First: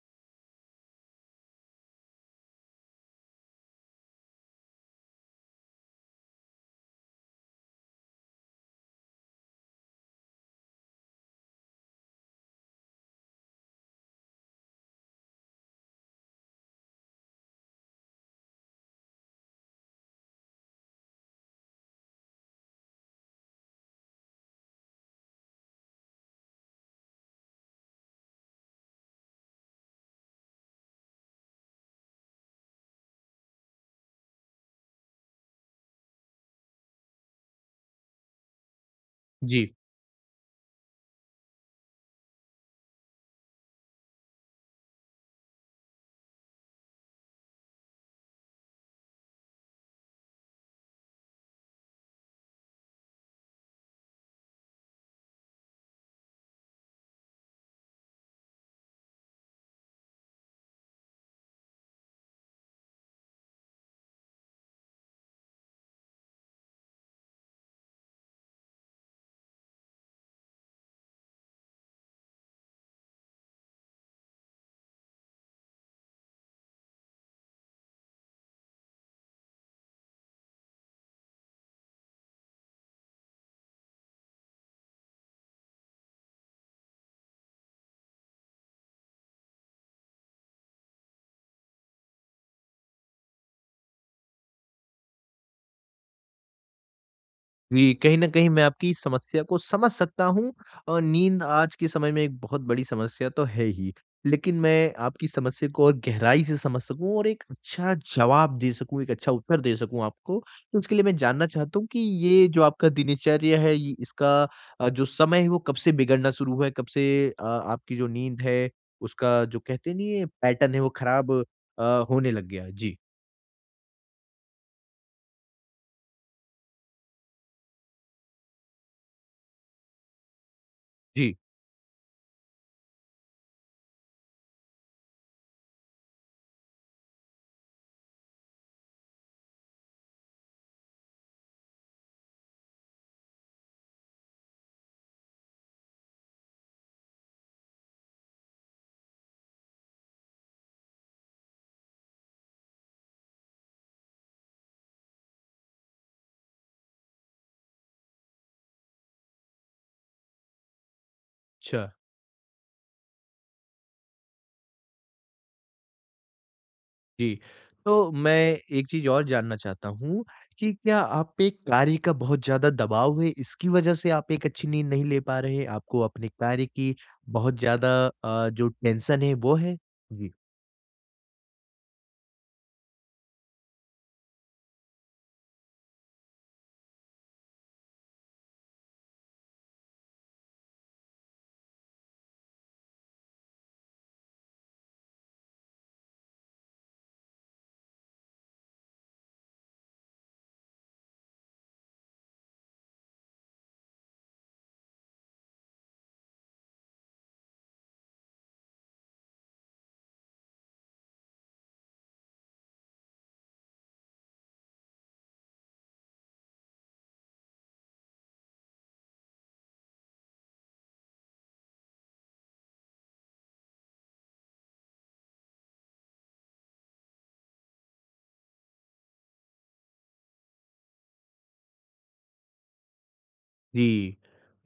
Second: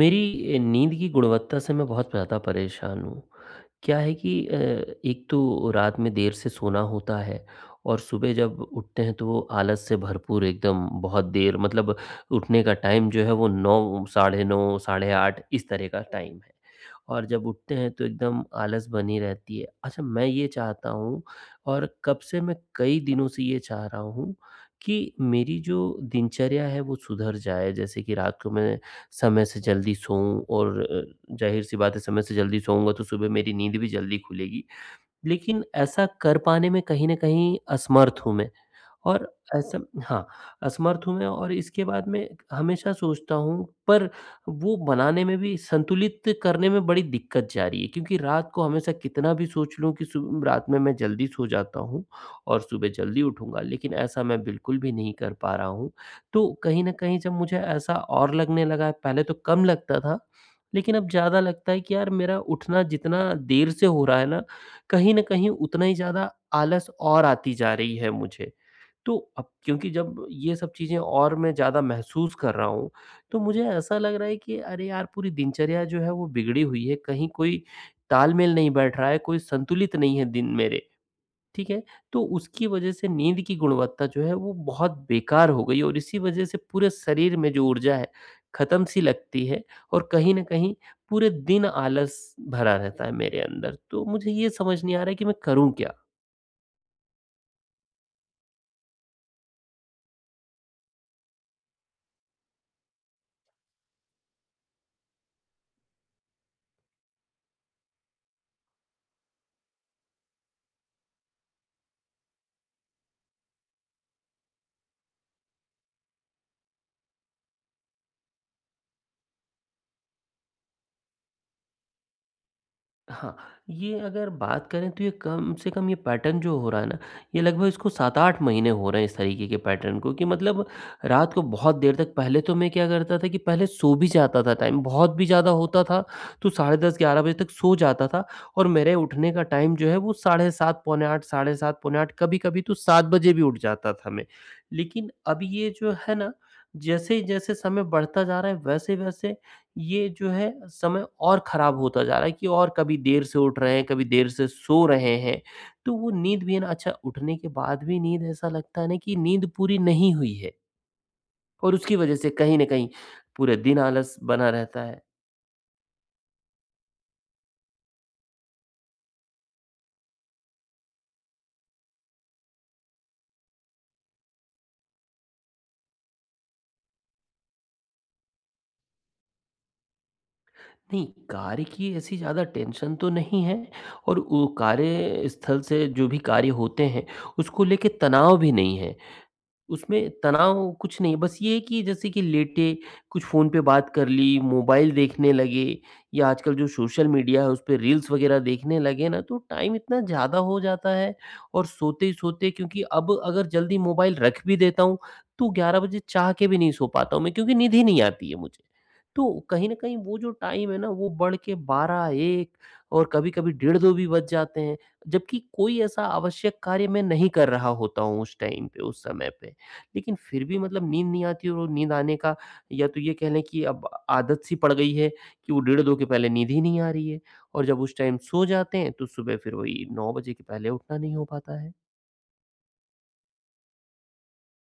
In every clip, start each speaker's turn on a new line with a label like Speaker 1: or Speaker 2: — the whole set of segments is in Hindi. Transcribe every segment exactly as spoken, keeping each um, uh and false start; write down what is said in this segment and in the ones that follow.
Speaker 1: मेरी नींद की गुणवत्ता से मैं बहुत ज़्यादा परेशान हूँ। क्या है कि अ, एक तो रात में देर से सोना होता है, और सुबह जब उठते हैं तो वो आलस से भरपूर, एकदम बहुत देर, मतलब उठने का टाइम जो है वो नौ, साढ़े नौ, साढ़े आठ, इस तरह का टाइम है। और जब उठते हैं तो एकदम आलस बनी रहती है। अच्छा, मैं ये चाहता हूँ, और कब से मैं कई दिनों से ये चाह रहा हूँ कि मेरी जो दिनचर्या है वो सुधर जाए। जैसे कि रात को मैं समय से जल्दी सोऊँ, और अ, ज़ाहिर-सी बात है, समय से जल्दी सोऊँगा तो सुबह मेरी नींद भी जल्दी खुलेगी। लेकिन ऐसा कर पाने में कहीं न कहीं असमर्थ हूँ मैं। और
Speaker 2: जी।
Speaker 1: ऐसा, हाँ, असमर्थ हूँ मैं, और इसके बाद में हमेशा सोचता हूँ, पर वो बनाने में भी, संतुलित करने में बड़ी दिक्कत जा रही है, क्योंकि रात को हमेशा कितना भी सोच लूँ कि सु रात में मैं जल्दी सो जाता हूँ और सुबह जल्दी उठूँगा, लेकिन ऐसा मैं बिल्कुल भी नहीं कर पा रहा हूँ। तो कहीं न कहीं जब मुझे ऐसा और लगने लगा है, पहले तो कम लगता था, लेकिन अब ज़्यादा लगता है कि यार, मेरा उठना जितना देर से हो रहा है ना, कहीं न कहीं उतना ही ज़्यादा आलस और आती जा रही है मुझे। तो अब क्योंकि जब ये सब चीज़ें और मैं ज़्यादा महसूस कर रहा हूँ, तो मुझे ऐसा लग रहा है कि अरे यार, पूरी दिनचर्या जो है वो बिगड़ी हुई है, कहीं कोई तालमेल नहीं बैठ रहा है, कोई संतुलित नहीं है दिन मेरे, ठीक है? तो उसकी वजह से नींद की गुणवत्ता जो है वो बहुत बेकार हो गई, और इसी वजह से पूरे शरीर में जो ऊर्जा है, ख़त्म सी लगती है, और कहीं न कहीं पूरे दिन आलस भरा रहता है मेरे अंदर। तो मुझे ये समझ नहीं आ रहा है कि मैं करूँ क्या?
Speaker 2: जी, कहीं न कहीं मैं आपकी समस्या को समझ सकता हूँ और नींद आज के समय में एक बहुत बड़ी समस्या तो है ही। लेकिन मैं आपकी समस्या को और गहराई से समझ सकूँ और एक अच्छा जवाब दे सकूँ, एक अच्छा उत्तर दे सकूँ आपको, तो इसके लिए मैं जानना चाहता हूँ कि ये जो आपका दिनचर्या है ये इसका अ, जो समय है वो कब से बिगड़ना शुरू हुआ है? कब से अ, आपकी जो नींद है उसका जो कहते नहीं है पैटर्न है वो खराब अ, होने लग गया है? जी।
Speaker 1: हाँ, ये अगर बात करें तो ये कम से कम, ये पैटर्न जो हो रहा है ना, ये लगभग, इसको सात आठ महीने हो रहे हैं इस तरीके के पैटर्न को कि मतलब रात
Speaker 2: जी,
Speaker 1: को बहुत देर तक, पहले तो मैं क्या करता था कि पहले सो भी जाता था, टाइम बहुत भी ज़्यादा होता था, तो साढ़े दस ग्यारह बजे तक सो जाता था, और मेरे उठने का टाइम जो है वो साढ़े सात, पौने आठ, साढ़े सात, पौने आठ, कभी-कभी तो सात बजे भी उठ जाता था मैं। लेकिन अब ये जो है ना, जैसे-जैसे समय बढ़ता जा रहा है वैसे-वैसे ये जो है समय और ख़राब होता जा रहा है कि और कभी देर से उठ रहे हैं, कभी देर से सो रहे हैं। तो वो नींद भी है ना, अच्छा, उठने के बाद भी नींद ऐसा लगता है ना कि नींद पूरी नहीं हुई है, और
Speaker 2: अच्छा।
Speaker 1: उसकी वज़ह से कहीं न कहीं पूरे दिन आलस बना रहता है।
Speaker 2: जी, तो मैं एक चीज़ और जानना चाहता हूँ कि क्या आप पे कार्य का बहुत ज़्यादा दबाव है, इसकी वज़ह से आप एक अच्छी नींद नहीं ले पा रहे हैं? आपको अपने कार्य की बहुत ज़्यादा अ, जो टेंशन है वो है? जी।
Speaker 1: नहीं, कार्य की ऐसी ज़्यादा टेंशन तो नहीं है, और वो कार्यस्थल से जो भी कार्य होते हैं उसको लेके तनाव भी नहीं है। उसमें तनाव कुछ नहीं, बस ये है कि जैसे कि लेटे, कुछ फ़ोन पे बात कर ली, मोबाइल देखने लगे, या आजकल जो सोशल मीडिया है, उसपे रील्स वगैरह देखने लगे ना, तो टाइम इतना ज़्यादा हो जाता है, और सोते ही सोते, क्योंकि अब अगर जल्दी मोबाइल रख भी देता हूँ, तो ग्यारह बजे चाह के भी नहीं सो पाता हूँ मैं, क्योंकि नींद ही नहीं आती है मुझे। तो कहीं न कहीं वो जो टाइम है ना वो बढ़ के बारह एक, और कभी-कभी डेढ़ दो भी बज जाते हैं। जबकि कोई ऐसा आवश्यक कार्य मैं नहीं कर रहा होता हूँ उस टाइम पे, उस समय पे। लेकिन फिर भी मतलब नींद नहीं आती, और वो नींद आने का, या तो ये कह लें कि अब आदत सी पड़ गई है, कि वो डेढ़ दो के पहले नींद ही नहीं आ रही है। और जब उस टाइम सो जाते हैं तो सुबह फिर वही नौ बजे के पहले उठना नहीं हो पाता है।
Speaker 2: जी।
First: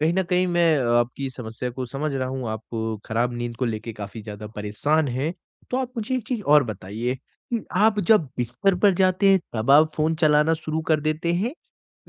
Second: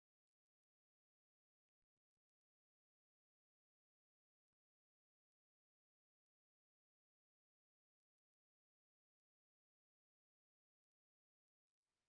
Speaker 2: कहीं न कहीं मैं अ, आपकी समस्या को समझ रहा हूँ, आप खराब नींद को लेके काफ़ी ज़्यादा परेशान हैं। तो आप मुझे एक चीज़ और बताइए कि आप जब बिस्तर पर जाते हैं, तब आप फ़ोन चलाना शुरू कर देते हैं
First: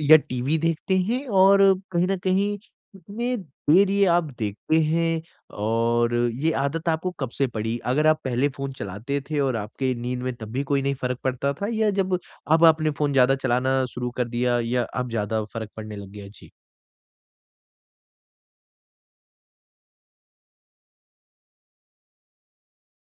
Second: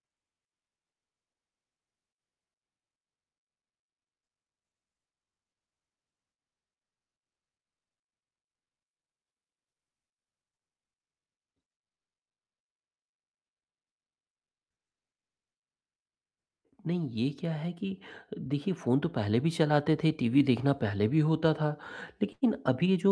Speaker 2: या टीवी देखते हैं? और कहीं न कहीं कितने देर ये आप देखते हैं और ये आदत आपको कब से पड़ी? अगर आप पहले फ़ोन चलाते थे और आपके नींद में तब भी कोई नहीं फ़र्क पड़ता था या जब अब आपने फ़ोन ज़्यादा चलाना शुरू कर दिया या अब ज़्यादा फ़र्क पड़ने लग गया? जी।
Speaker 1: नहीं, ये क्या है कि, देखिए, फ़ोन तो पहले भी चलाते थे, टीवी देखना पहले भी होता था, लेकिन अभी ये जो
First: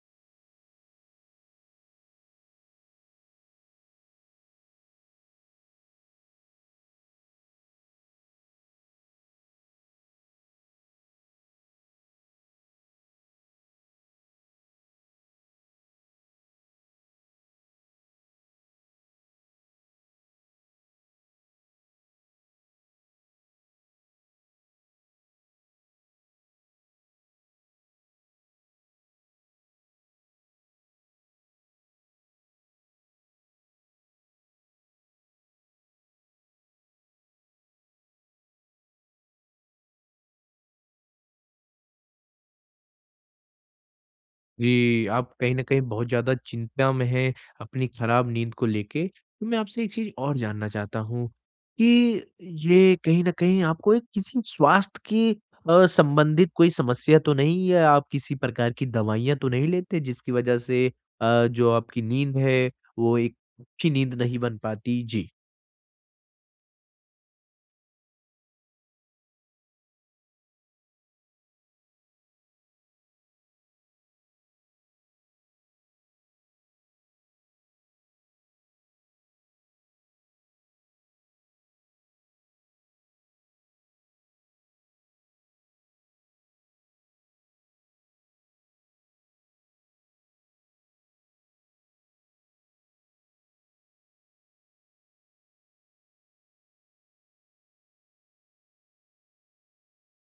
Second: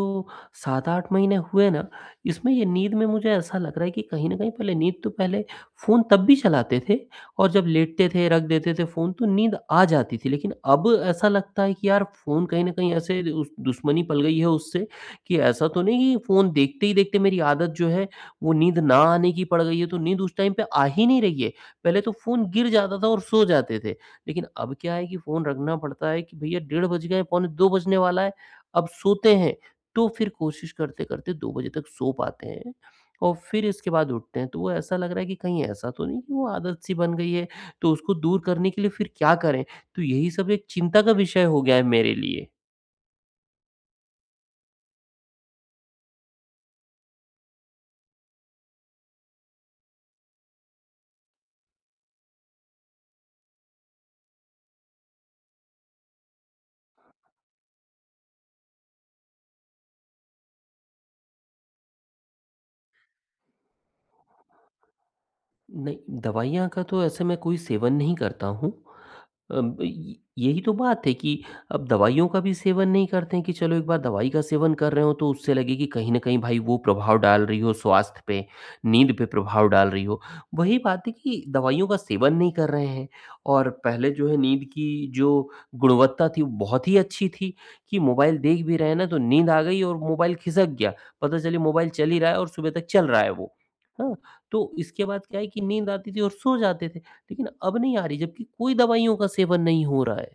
Speaker 1: सात आठ महीने हुए ना, इसमें ये नींद में मुझे ऐसा लग रहा है कि कहीं न कहीं, पहले नींद तो, पहले फ़ोन तब भी चलाते थे, और जब लेटते थे, रख देते थे फ़ोन, तो नींद आ जाती थी। लेकिन अब ऐसा लगता है कि यार फ़ोन कहीं न कहीं ऐसे उस दुश्मनी पल गई है उससे, कि ऐसा तो नहीं कि फ़ोन देखते ही देखते मेरी आदत जो है, वो नींद ना आने की पड़ गई है, तो नींद उस टाइम पे आ ही नहीं रही है। पहले तो फ़ोन गिर जाता था और सो जाते थे। लेकिन अब क्या है कि फ़ोन रखना पड़ता है कि भैया डेढ़ बज गए, पौने दो बजने वाला है, अब सोते हैं। तो फिर कोशिश करते-करते दो बजे तक सो पाते हैं, और फिर इसके बाद उठते हैं। तो वो ऐसा लग रहा है कि कहीं ऐसा तो नहीं कि वो आदत-सी बन गई है, तो उसको दूर करने के लिए फिर क्या करें? तो यही सब एक चिंता का विषय हो गया है मेरे लिए।
Speaker 2: जी, आप कहीं न कहीं बहुत ज़्यादा चिंता में हैं अपनी खराब नींद को लेके। तो मैं आपसे एक चीज़ और जानना चाहता हूँ कि ये कहीं न कहीं आपको एक किसी स्वास्थ्य की अ, संबंधित कोई समस्या तो नहीं है? आप किसी प्रकार की दवाइयाँ तो नहीं लेते जिसकी वजह से अ, जो आपकी नींद है वो एक अच्छी नींद नहीं बन पाती? जी।
Speaker 1: नहीं, दवाइयाँ का तो ऐसे मैं कोई सेवन नहीं करता हूँ। अब य यही तो बात है कि अब दवाइयों का भी सेवन नहीं करते हैं, कि चलो एक बार दवाई का सेवन कर रहे हो, तो उससे लगे कि कहीं न कहीं भाई वो प्रभाव डाल रही हो स्वास्थ्य पे, नींद पे प्रभाव डाल रही हो। वही बात है कि दवाइयों का सेवन नहीं कर रहे हैं, और पहले जो है नींद की जो गुणवत्ता थी वो बहुत ही अच्छी थी, कि मोबाइल देख भी रहे हैं ना, तो नींद आ गई और मोबाइल खिसक गया। पता चले मोबाइल चल ही रहा है, और सुबह तक चल रहा है वो। हाँ? तो इसके बाद क्या है कि नींद आती थी और सो जाते थे, लेकिन अब नहीं आ रही, जबकि कोई दवाइयों का सेवन नहीं हो रहा है।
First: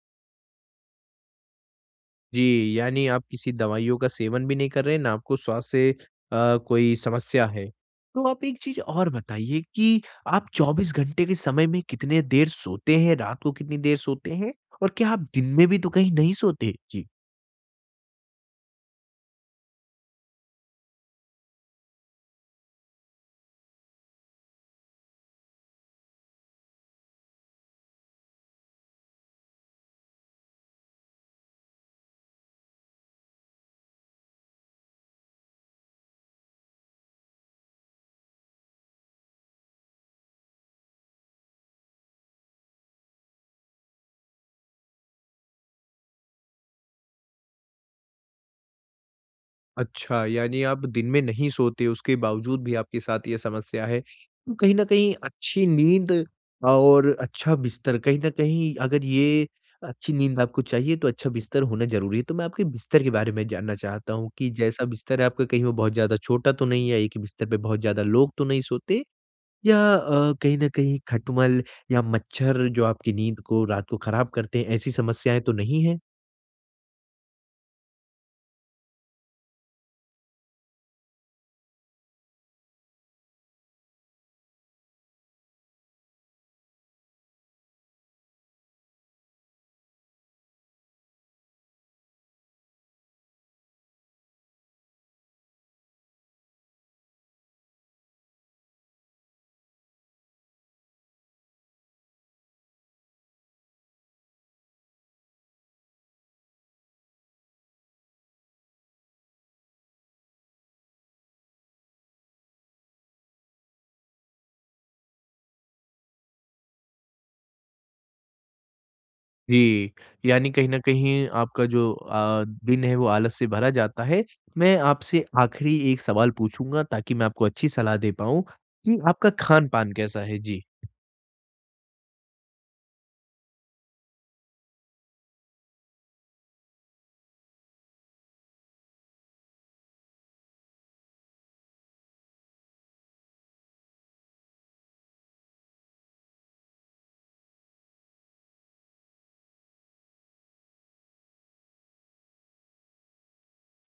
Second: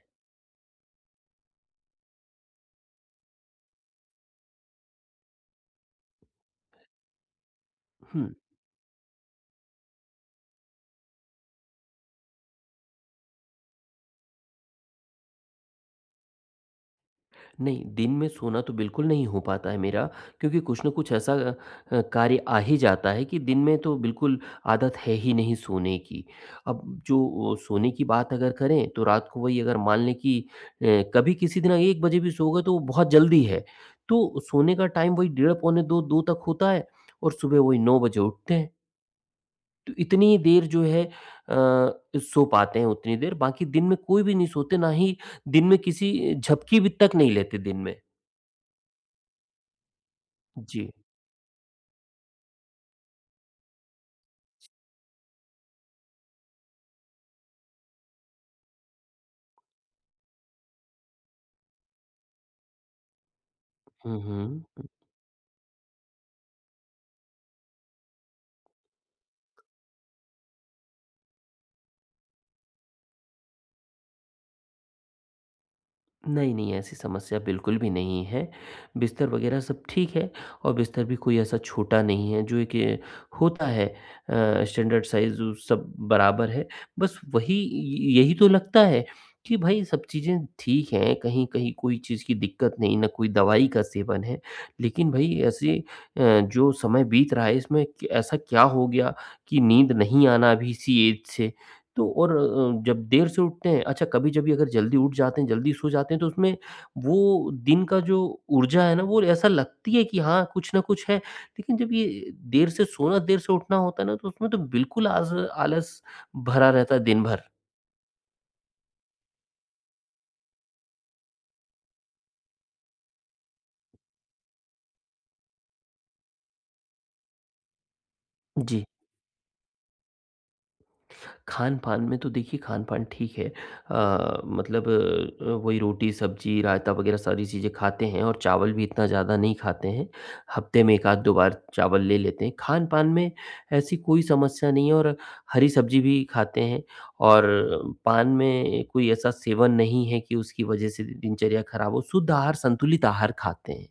Speaker 2: जी, यानी आप किसी दवाइयों का सेवन भी नहीं कर रहे, ना आपको श्वास से अ, कोई समस्या है।
Speaker 1: हुँ।
Speaker 2: तो आप एक चीज़ और बताइए कि आप चौबीस घंटे के समय में कितने देर सोते हैं, रात को कितनी देर सोते हैं और क्या आप दिन में भी तो कहीं नहीं सोते? जी।
Speaker 1: नहीं, दिन में सोना तो बिल्कुल नहीं हो पाता है मेरा, क्योंकि कुछ न कुछ ऐसा अ, कार्य आ ही जाता है कि दिन में तो बिल्कुल आदत है ही नहीं सोने की। अब जो अ, सोने की बात अगर करें तो रात को, वही अगर मान लें कि अ, कभी किसी दिन एक बजे भी सो गए तो वो बहुत जल्दी है। तो सोने का टाइम वही डेढ़, पौने दो, दो तक होता है, और सुबह वही नौ बजे उठते हैं। तो इतनी देर जो है, अ, सो पाते हैं उतनी देर, बाकी दिन में कोई भी नहीं सोते, ना ही दिन में किसी झपकी भी तक नहीं लेते दिन में।
Speaker 2: अच्छा, यानी आप
Speaker 1: जी।
Speaker 2: दिन में नहीं सोते, उसके बावजूद भी आपके साथ ये समस्या है। तो कहीं न कहीं अच्छी नींद और अच्छा बिस्तर कहीं न कहीं अगर ये अच्छी नींद आपको चाहिए तो अच्छा बिस्तर होना ज़रूरी है। तो मैं आपके बिस्तर के बारे में जानना चाहता
Speaker 1: हुँ,
Speaker 2: हूँ कि जैसा
Speaker 1: हुँ।
Speaker 2: बिस्तर है आपका कहीं वो बहुत ज़्यादा छोटा तो नहीं है? एक ही बिस्तर पे बहुत ज़्यादा लोग तो नहीं सोते? या अ, कहीं न कहीं खटमल या मच्छर जो आपकी नींद को रात को खराब करते हैं, ऐसी समस्याएँ तो नहीं हैं?
Speaker 1: नहीं, नहीं, ऐसी समस्या बिल्कुल भी नहीं है। बिस्तर वग़ैरह सब ठीक है, और बिस्तर भी कोई ऐसा छोटा नहीं है, जो एक ए, होता है अ, स्टैंडर्ड साइज़, उ सब बराबर है। बस वही य यही तो लगता है कि भई सब चीज़ें ठीक हैं, कहीं-कहीं कोई चीज़ की दिक्कत नहीं, ना कोई दवाई का सेवन है। लेकिन भई ऐसे अ, जो समय बीत रहा है, इसमें क ऐसा क्या हो गया कि नींद नहीं आना अभी इसी एज से? तो और अ, जब देर से उठते हैं, अच्छा, कभी-कभी अगर जल्दी उठ जाते हैं, जल्दी सो जाते हैं, तो उसमें वो दिन का जो ऊर्जा है ना, वो ऐसा लगती है कि हाँ, कुछ ना कुछ है। लेकिन जब ये देर से सोना, देर से उठना होता है ना, तो उसमें तो बिल्कुल आज़ आलस भरा रहता है दिन भर।
Speaker 2: जी, यानी कहीं न कहीं आपका जो अ, दिन है वो आलस से भरा जाता है। मैं आपसे आखिरी एक सवाल पूछूँगा ताकि मैं आपको अच्छी सलाह दे पाऊँ
Speaker 1: जी।
Speaker 2: कि आपका खान-पान कैसा है? जी।
Speaker 1: खान-पान में, तो देखिए, खान-पान ठीक है। अ, मतलब अ, वही रोटी, सब्ज़ी, रायता वग़ैरह सारी चीज़ें खाते हैं, और चावल भी इतना ज़्यादा नहीं खाते हैं। हफ़्ते में एक आध दो बार चावल ले लेते हैं। खान-पान में ऐसी कोई समस्या नहीं है, और हरी सब्ज़ी भी खाते हैं, और पान में कोई ऐसा सेवन नहीं है कि उसकी वज़ह से दिनचर्या ख़राब हो। शुद्ध आहार, संतुलित आहार खाते हैं।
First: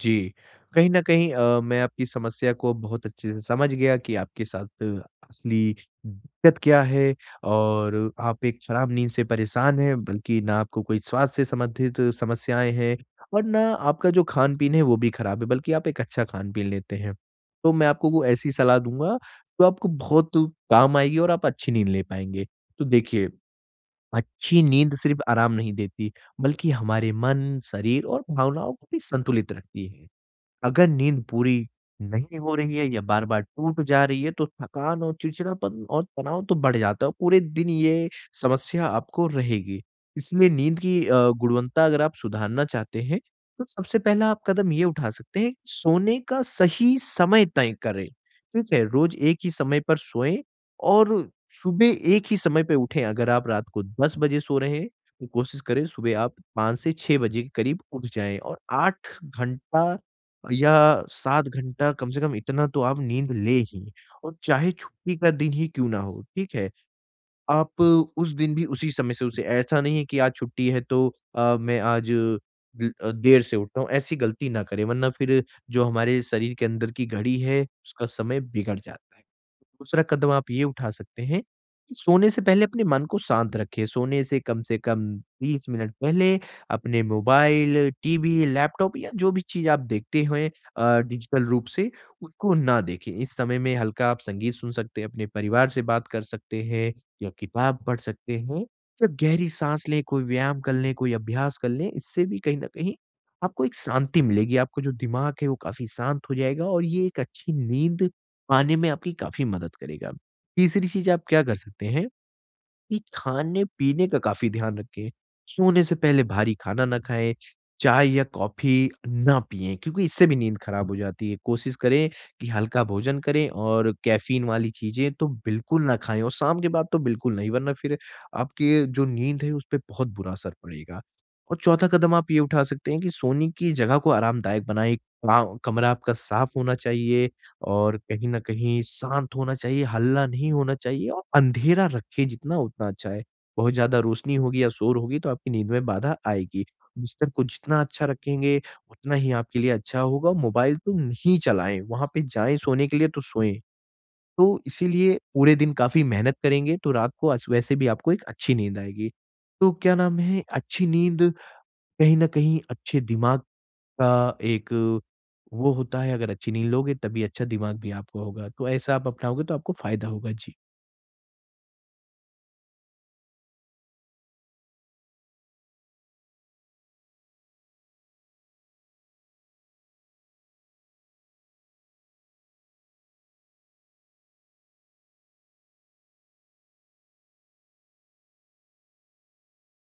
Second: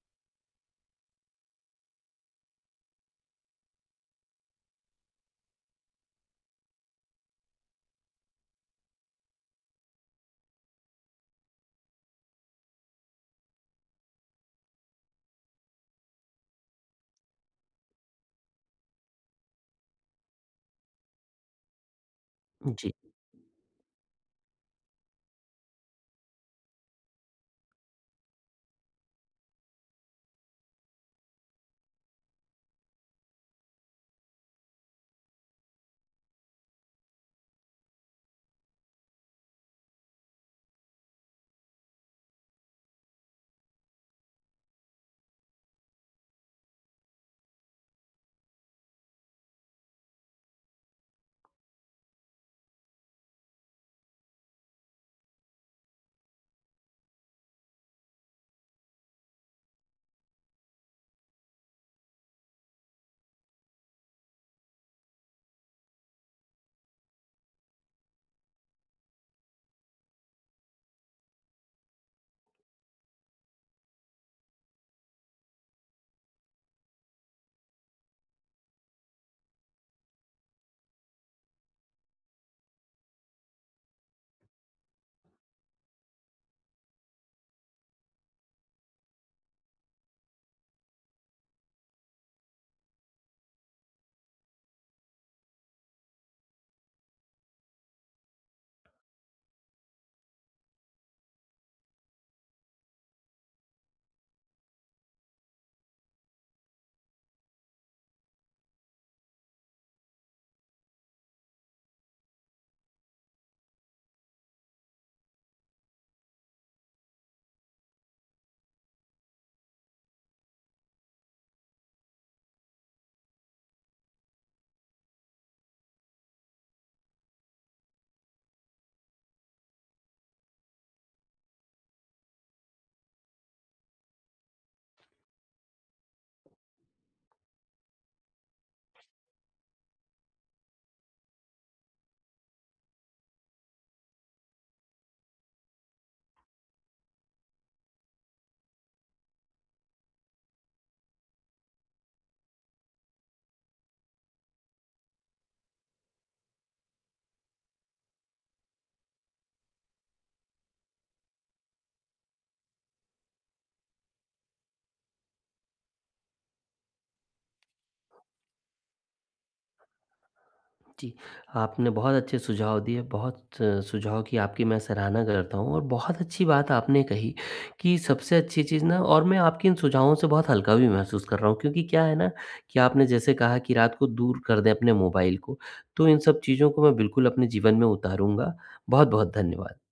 Speaker 2: जी। कहीं न कहीं अ, मैं आपकी समस्या को बहुत अच्छे से समझ गया कि आपके साथ असली दिक्कत क्या है और आप एक खराब नींद से परेशान हैं, बल्कि ना आपको कोई स्वास्थ्य से संबंधित समस्याएँ हैं और ना आपका जो खान-पीन है वो भी खराब है, बल्कि आप एक अच्छा खान-पीन लेते हैं। तो मैं आपको वो ऐसी सलाह दूँगा, जो आपको बहुत काम आएगी और आप अच्छी नींद ले पाएँगे। तो
Speaker 1: जी।
Speaker 2: देखिए, अच्छी नींद सिर्फ़ आराम नहीं देती, बल्कि हमारे मन, शरीर और भावनाओं को भी संतुलित रखती है। अगर नींद पूरी नहीं हो रही है या बार-बार टूट जा रही है, तो थकान और चिड़चिड़ापन और तनाव तो बढ़ जाता है, पूरे दिन ये समस्या आपको रहेगी। इसलिए नींद की अ, गुणवत्ता अगर आप सुधारना चाहते हैं, तो सबसे पहला आप कदम ये उठा सकते हैं, कि सोने का सही समय तय करें, ठीक है? रोज़ एक ही समय पर सोएँ और सुबह एक ही समय पे उठें। अगर आप रात को दस बजे सो रहे हैं, तो कोशिश करें सुबह आप पाँच से छह बजे के करीब उठ जाएँ और आठ घंटा या सात घंटा कम से कम इतना तो आप नींद लें ही और चाहे छुट्टी का दिन ही क्यों ना हो, ठीक है? आप उस दिन भी उसी समय से उसे ऐसा नहीं है कि आज छुट्टी है तो अ, मैं आज ल अ, देर से उठता हूँ, ऐसी गलती ना करें वरना फिर जो हमारे शरीर के अंदर की घड़ी है, उसका समय बिगड़ जाता है। दूसरा कदम आप ये उठा सकते हैं कि सोने से पहले अपने मन को शांत रखें, सोने से कम से कम बीस मिनट पहले अपने मोबाइल, टीवी, लैपटॉप या जो भी चीज़ आप देखते हैं अ, डिजिटल रूप से उसको ना देखें। इस समय में हल्का आप संगीत सुन सकते हैं, अपने परिवार से बात कर सकते हैं। या किताब पढ़ सकते हैं या गहरी साँस लें, कोई व्यायाम कर लें, कोई अभ्यास कर लें। इससे भी कहीं न कहीं आपको एक शांति मिलेगी, आपका जो दिमाग है वो काफ़ी शांत हो जाएगा और ये एक अच्छी नींद पाने में आपकी काफ़ी मदद करेगा। तीसरी चीज़ आप क्या कर सकते हैं कि खाने-पीने का काफ़ी ध्यान रखें। सोने से पहले भारी खाना ना खाएँ, चाय या कॉफ़ी ना पिएँ क्योंकि इससे भी नींद खराब हो जाती है। कोशिश करें कि हल्का भोजन करें और कैफ़ीन वाली चीज़ें तो बिल्कुल ना खाएँ और शाम के बाद तो बिल्कुल नहीं वरना फिर आपकी जो नींद है उस पे बहुत बुरा असर पड़ेगा। और चौथा कदम आप ये उठा सकते हैं कि सोने की जगह को आरामदायक बनाएँ। का कमरा आपका साफ़ होना चाहिए और कहीं न कहीं शांत होना चाहिए, हल्ला नहीं होना चाहिए और अंधेरा रखें जितना उतना अच्छा है। बहुत ज़्यादा रोशनी होगी या शोर होगी तो आपकी नींद में बाधा आएगी। बिस्तर को जितना अच्छा रखेंगे, उतना ही आपके लिए अच्छा होगा। मोबाइल तो नहीं चलाएँ, वहाँ पे जाएँ सोने के लिए तो सोएँ। तो इसीलिए पूरे दिन काफ़ी मेहनत करेंगे तो रात को अस वैसे भी आपको एक अच्छी नींद आएगी। तो क्या नाम है, अच्छी नींद कहीं न कहीं अच्छे दिमाग का एक वो होता है अगर अच्छी नींद लोगे तभी अच्छा दिमाग भी आपको होगा। तो ऐसा आप अपनाओगे तो आपको फ़ायदा होगा। जी।
Speaker 1: जी, आपने बहुत अच्छे सुझाव दिए, बहुत अ, सुझाव की आपकी मैं सराहना करता हूँ, और बहुत अच्छी बात आपने कही कि सबसे अच्छी चीज़ ना, और मैं आपके इन सुझावों से बहुत हल्का भी महसूस कर रहा हूँ, क्योंकि क्या है ना कि आपने जैसे कहा कि रात को दूर कर दें अपने मोबाइल को, तो इन सब चीज़ों को मैं बिल्कुल अपने जीवन में उतारूँगा। बहुत-बहुत धन्यवाद।